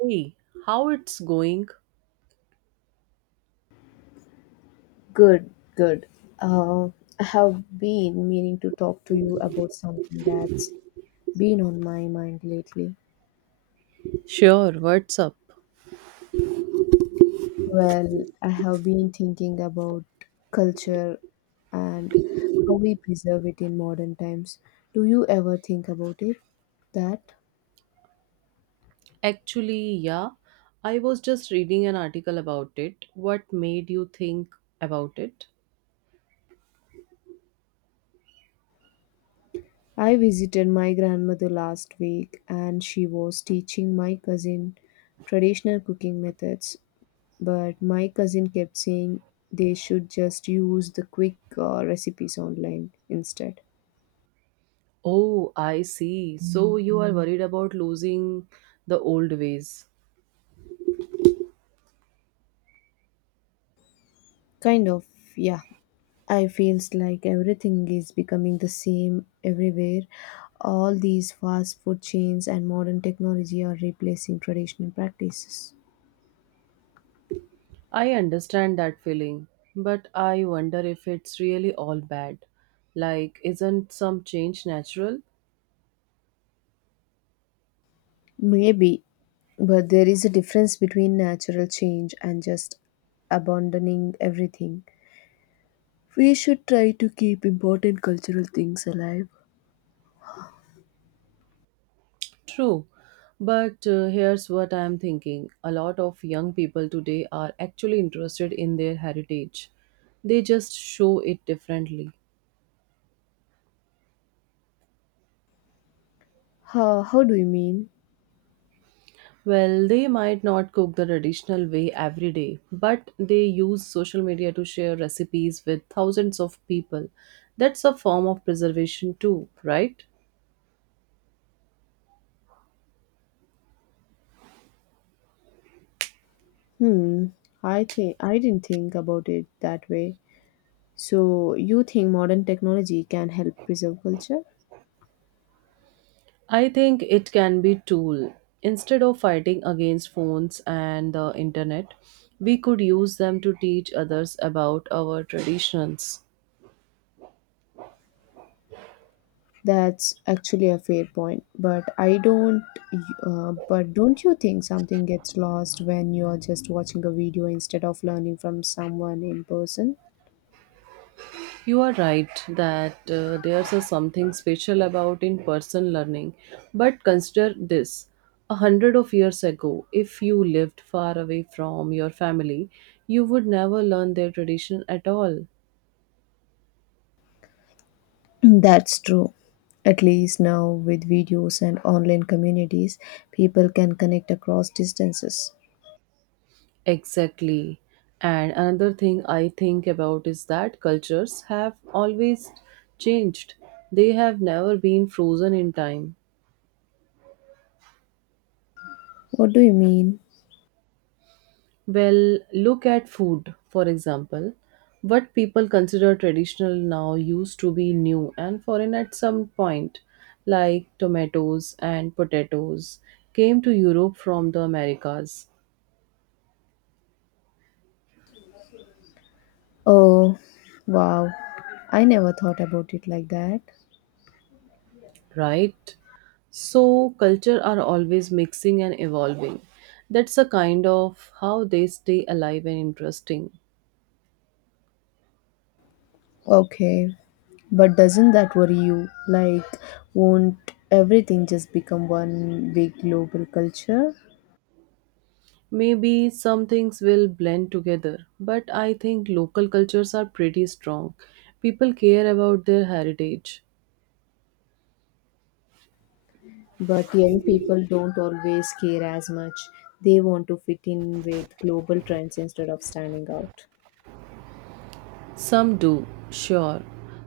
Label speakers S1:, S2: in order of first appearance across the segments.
S1: Hey, how it's going?
S2: Good, good. Uh, I have been meaning to talk to you about something that's been on my mind lately.
S1: Sure, what's up?
S2: Well, I have been thinking about culture and how we preserve it in modern times. Do you ever think about it? That
S1: Actually, yeah, I was just reading an article about it. What made you think about it?
S2: I visited my grandmother last week and she was teaching my cousin traditional cooking methods. But my cousin kept saying they should just use the quick recipes online instead.
S1: Oh, I see. So you are worried about losing the old ways.
S2: Kind of, yeah. I feels like everything is becoming the same everywhere. All these fast food chains and modern technology are replacing traditional practices.
S1: I understand that feeling, but I wonder if it's really all bad. Like, isn't some change natural?
S2: Maybe, but there is a difference between natural change and just abandoning everything. We should try to keep important cultural things alive.
S1: True, but here's what I'm thinking. A lot of young people today are actually interested in their heritage. They just show it differently.
S2: How do you mean?
S1: Well, they might not cook the traditional way every day, but they use social media to share recipes with thousands of people. That's a form of preservation, too, right?
S2: Hmm, I think I didn't think about it that way. So you think modern technology can help preserve culture?
S1: I think it can be tool. Instead of fighting against phones and the internet, we could use them to teach others about our traditions.
S2: That's actually a fair point, but I don't. But don't you think something gets lost when you are just watching a video instead of learning from someone in person?
S1: You are right that there's a something special about in-person learning, but consider this. A hundred of years ago, if you lived far away from your family, you would never learn their tradition at all.
S2: That's true. At least now, with videos and online communities, people can connect across distances.
S1: Exactly. And another thing I think about is that cultures have always changed. They have never been frozen in time.
S2: What do you mean?
S1: Well, look at food, for example. What people consider traditional now used to be new and foreign at some point, like tomatoes and potatoes, came to Europe from the Americas,
S2: Oh, wow. I never thought about it like that.
S1: right? So culture are always mixing and evolving. That's a kind of how they stay alive and interesting.
S2: Okay, but doesn't that worry you? Like, won't everything just become one big global culture?
S1: Maybe some things will blend together, but I think local cultures are pretty strong. People care about their heritage.
S2: But young people don't always care as much. They want to fit in with global trends instead of standing out.
S1: Some do, sure.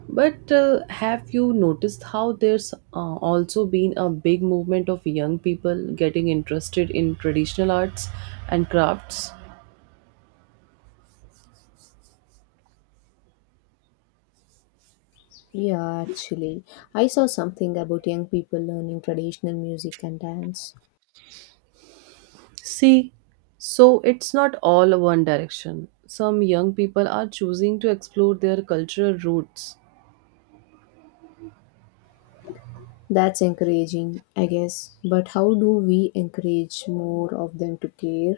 S1: But have you noticed how there's also been a big movement of young people getting interested in traditional arts and crafts?
S2: Yeah, actually, I saw something about young people learning traditional music and dance.
S1: See, so it's not all one direction. Some young people are choosing to explore their cultural roots.
S2: That's encouraging, I guess. But how do we encourage more of them to care?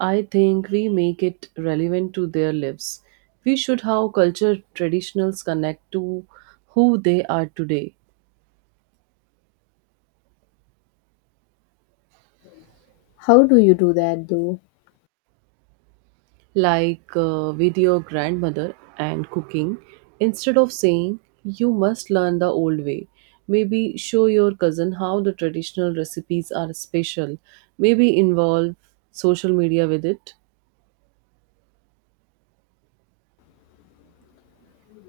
S1: I think we make it relevant to their lives. We should how culture traditionals connect to who they are today,
S2: How do you do that though?
S1: like with your grandmother and cooking. Instead of saying you must learn the old way, maybe show your cousin how the traditional recipes are special. Maybe involve social media with it.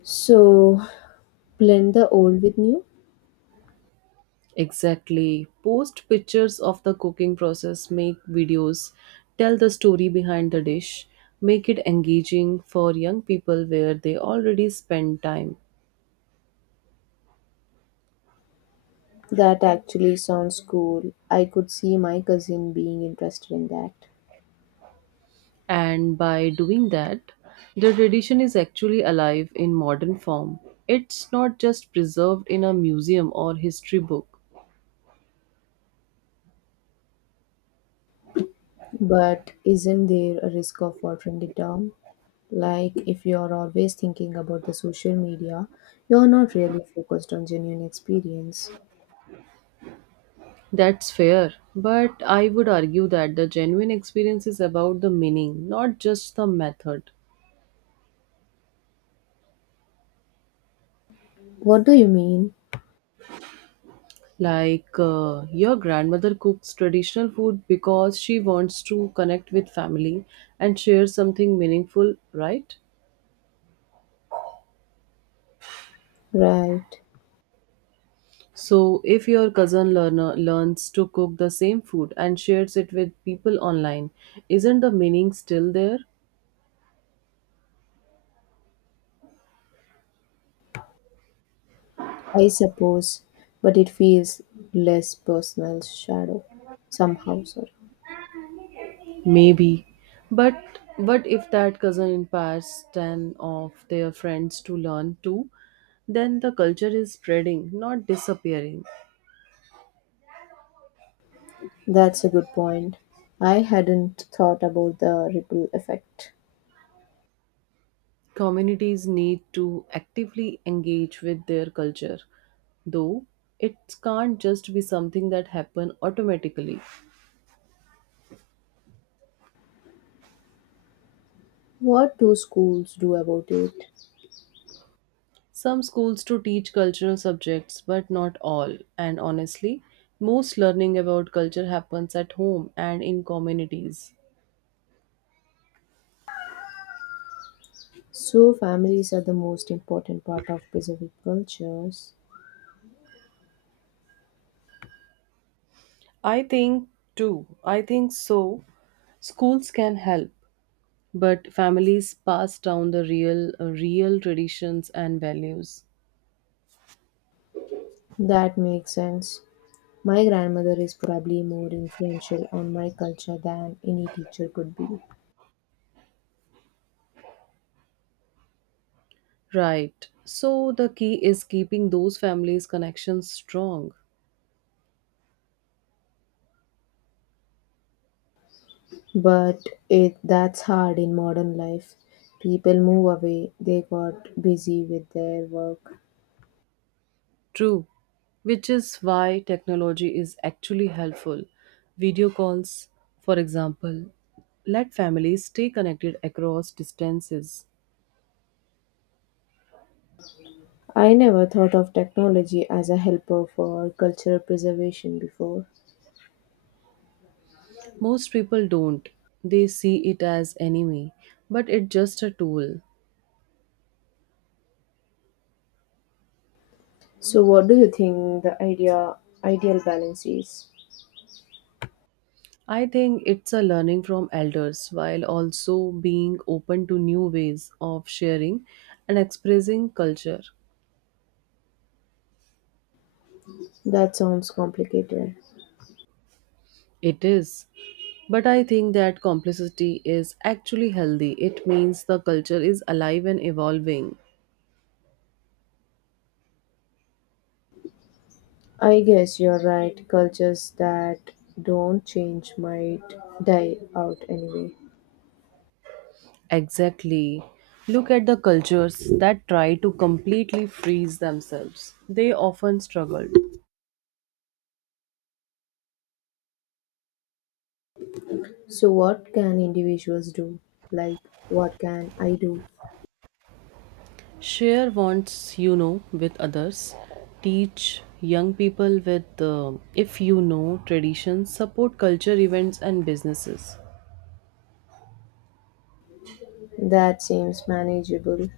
S2: So, blend the old with new?
S1: Exactly. Post pictures of the cooking process, make videos, tell the story behind the dish, make it engaging for young people where they already spend time.
S2: That actually sounds cool. I could see my cousin being interested in that.
S1: And by doing that, the tradition is actually alive in modern form. It's not just preserved in a museum or history book.
S2: But isn't there a risk of watering it down? Like, if you're always thinking about the social media, you're not really focused on genuine experience.
S1: That's fair, but I would argue that the genuine experience is about the meaning, not just the method.
S2: What do you mean?
S1: Like, your grandmother cooks traditional food because she wants to connect with family and share something meaningful, right?
S2: Right.
S1: So, if your cousin learner learns to cook the same food and shares it with people online, isn't the meaning still there?
S2: I suppose, but it feels less personal shadow somehow. Sorry.
S1: Maybe. But what if that cousin inspires 10 of their friends to learn too? Then the culture is spreading, not disappearing.
S2: That's a good point. I hadn't thought about the ripple effect.
S1: Communities need to actively engage with their culture, though it can't just be something that happen automatically.
S2: What do schools do about it?
S1: Some schools to teach cultural subjects, but not all. And honestly, most learning about culture happens at home and in communities.
S2: So, families are the most important part of Pacific cultures.
S1: I think too. I think so. Schools can help, but families pass down the real traditions and values.
S2: That makes sense. My grandmother is probably more influential on my culture than any teacher could be.
S1: Right. So the key is keeping those families' connections strong.
S2: But it that's hard in modern life. People move away, they got busy with their work.
S1: True. Which is why technology is actually helpful. Video calls, for example, let families stay connected across distances.
S2: I never thought of technology as a helper for cultural preservation before.
S1: Most people don't. They see it as enemy, but it's just a tool.
S2: So what do you think the ideal balance is?
S1: I think it's a learning from elders while also being open to new ways of sharing and expressing culture.
S2: That sounds complicated.
S1: It is. But I think that complicity is actually healthy. It means the culture is alive and evolving.
S2: I guess you're right. Cultures that don't change might die out anyway.
S1: Exactly. Look at the cultures that try to completely freeze themselves. They often struggle.
S2: So what can individuals do? Like what can I do?
S1: Share wants with others. Teach young people with if you know traditions, support culture events and businesses.
S2: That seems manageable.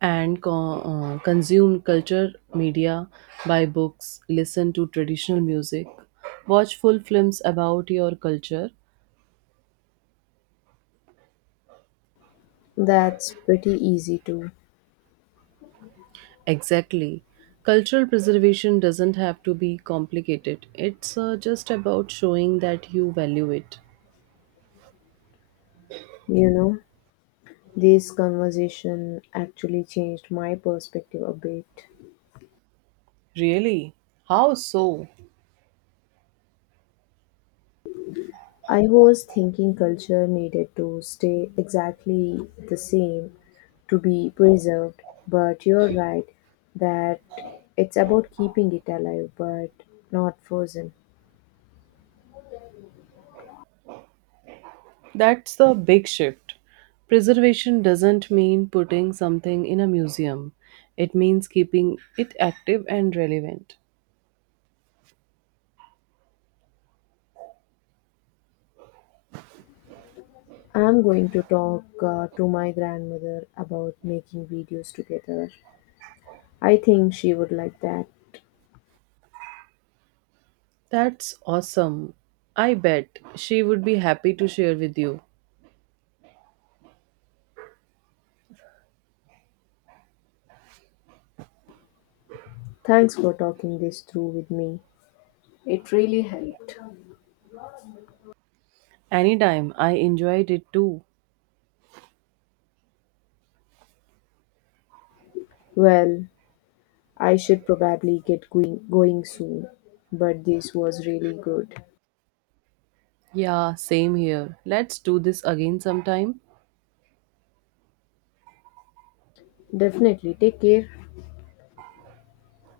S1: And consume culture media, buy books, listen to traditional music, watch full films about your culture.
S2: That's pretty easy too.
S1: Exactly. Cultural preservation doesn't have to be complicated. It's just about showing that you value it.
S2: You know, this conversation actually changed my perspective a bit.
S1: Really? How so?
S2: I was thinking culture needed to stay exactly the same to be preserved, but you're right that it's about keeping it alive but not frozen.
S1: That's the big shift. Preservation doesn't mean putting something in a museum, it means keeping it active and relevant.
S2: I'm going to talk to my grandmother about making videos together. I think she would like that.
S1: That's awesome. I bet she would be happy to share with you.
S2: Thanks for talking this through with me. It really helped.
S1: Anytime, I enjoyed it too.
S2: Well, I should probably get going soon, but this was really good.
S1: Yeah, same here. Let's do this again sometime.
S2: Definitely take care.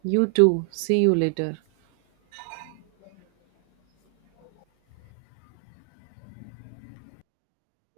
S1: You too. See you later.